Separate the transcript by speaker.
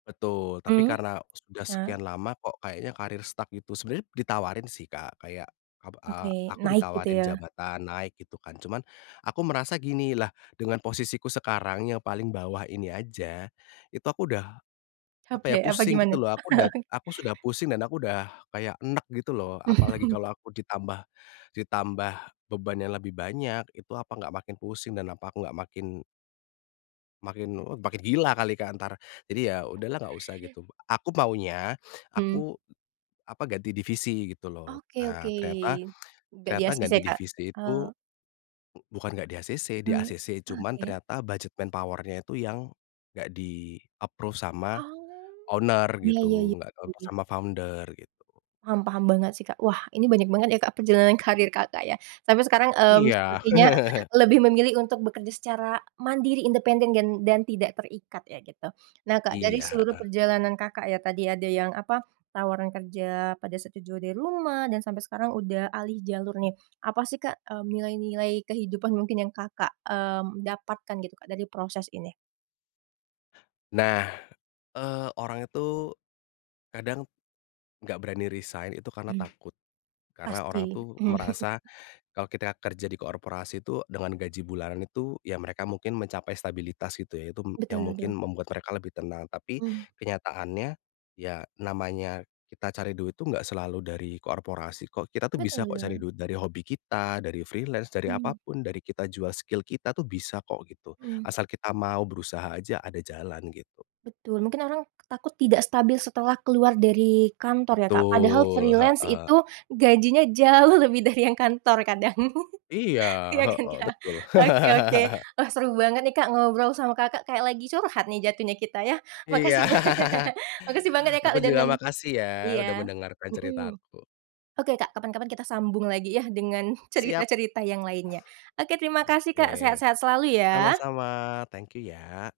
Speaker 1: Betul, tapi
Speaker 2: Mmm,
Speaker 1: karena sudah
Speaker 2: iya.
Speaker 1: sekian lama kok kayaknya karier stuck gitu. Sebenarnya ditawarin sih, Kak, kayak ab
Speaker 2: Oke,
Speaker 1: a aku
Speaker 2: naik gitu
Speaker 1: ditawarin
Speaker 2: ya?
Speaker 1: jabatan naik gitu kan, cuman aku merasa gini, lah dengan posisiku sekarang yang paling bawah ini aja itu aku udah, apa ya,
Speaker 2: Capek? Apa
Speaker 1: pusing
Speaker 2: gimana?
Speaker 1: gitu loh. Aku udah aku sudah pusing dan aku udah kayak eneg gitu loh. Apalagi kalau aku ditambah ditambah beban yang lebih banyak, itu apa enggak makin pusing dan apa aku enggak makin makin eee, makin gila kali, Kak, entar. Jadi ya, udahlah enggak usah gitu. Aku maunya
Speaker 2: Mhm.
Speaker 1: aku, apa, ganti divisi gitu loh.
Speaker 2: Oke
Speaker 1: Eee,
Speaker 2: oke,
Speaker 1: ternyata
Speaker 2: nggak
Speaker 1: ternyata
Speaker 2: di-acc,
Speaker 1: ganti
Speaker 2: Kak?
Speaker 1: divisi itu
Speaker 2: Oh.
Speaker 1: u bukan nggak di-acc,
Speaker 2: Ee
Speaker 1: di-acc. Cuman
Speaker 2: oke.
Speaker 1: ternyata budget manpower-nya itu yang nggak di-approved sama
Speaker 2: Oh.
Speaker 1: owner
Speaker 2: Iya
Speaker 1: gitu,
Speaker 2: iya-iya,
Speaker 1: nggak dilepas
Speaker 2: iya.
Speaker 1: sama founder gitu.
Speaker 2: Paham paham banget sih, Kak. Wah ini banyak banget ya, Kak, perjalanan karier Kakak ya. Sampai sekarang, eee,
Speaker 1: Iya.
Speaker 2: sepertinya lebih memilih untuk bekerja secara mandiri, independen dan dan tidak terikat ya gitu. Nah, Kak, dari
Speaker 1: Iya,
Speaker 2: seluruh
Speaker 1: heeh.
Speaker 2: perjalanan Kakak ya tadi, ada yang apa, tawaran kerja pada saat ja jauh dari rumah, dan sampai sekarang udah alih jalur nih. Apa sih, Kak, eee, nilai-nilai kehidupan mungkin yang Kakak, eee, dapatkan gitu, Kak, dari proses ini?
Speaker 1: Nah. Eee, orang itu kadang nggak berani resign itu karena
Speaker 2: Mhm.
Speaker 1: takut. Karena orang
Speaker 2: Pasti,
Speaker 1: tuh
Speaker 2: mhm.
Speaker 1: merasa kalau kita kerja di korporasi itu dengan gaji bulanan itu ya mereka mungkin mencapai stabilitas gitu ya. Itu m yang
Speaker 2: Betul
Speaker 1: mungkin
Speaker 2: betul.
Speaker 1: membuat mereka lebih tenang. Tapi
Speaker 2: Mhm.
Speaker 1: kenyataannya, ya namanya kita cari duit itu nggak selalu dari korporasi kok. Kita tuh bisa
Speaker 2: Betul
Speaker 1: kok cari
Speaker 2: betul.
Speaker 1: duit dari hobi kita, dari freelance, dari apa
Speaker 2: Mhm.
Speaker 1: pun, dari kita jual skill kita tuh bisa kok gitu,
Speaker 2: Mhm.
Speaker 1: asal kita mau berusaha aja ada jalan gitu.
Speaker 2: Betul, mungkin orang takut tidak stabil setelah keluar dari kantor ya, Kak? Padahal
Speaker 1: Betul,
Speaker 2: freelance
Speaker 1: heeh.
Speaker 2: itu gajinya jauh lebih dari yang kantor kadang.
Speaker 1: Iya,
Speaker 2: Iya kan,
Speaker 1: heeh,
Speaker 2: Kak?
Speaker 1: betul.
Speaker 2: Oke oke. Wah seru banget nih, Kak, ngobrol sama Kakak, kayak lagi curhat nih jatuhnya kita ya.
Speaker 1: Iya,
Speaker 2: Makasih banyak. Makasih banget ya, Kak,
Speaker 1: aku
Speaker 2: udah
Speaker 1: juga
Speaker 2: nem
Speaker 1: makasih ya, udah
Speaker 2: iya.
Speaker 1: mendengarkan
Speaker 2: Mhm.
Speaker 1: ceritaku.
Speaker 2: Oke, Kak, kapan-kapan kita sambung lagi ya dengan
Speaker 1: Siap.
Speaker 2: cerita-cerita yang lainnya. Oke terima kasih, Kak,
Speaker 1: Oke.
Speaker 2: sehat-sehat selalu ya.
Speaker 1: Sama-sama, thank you ya.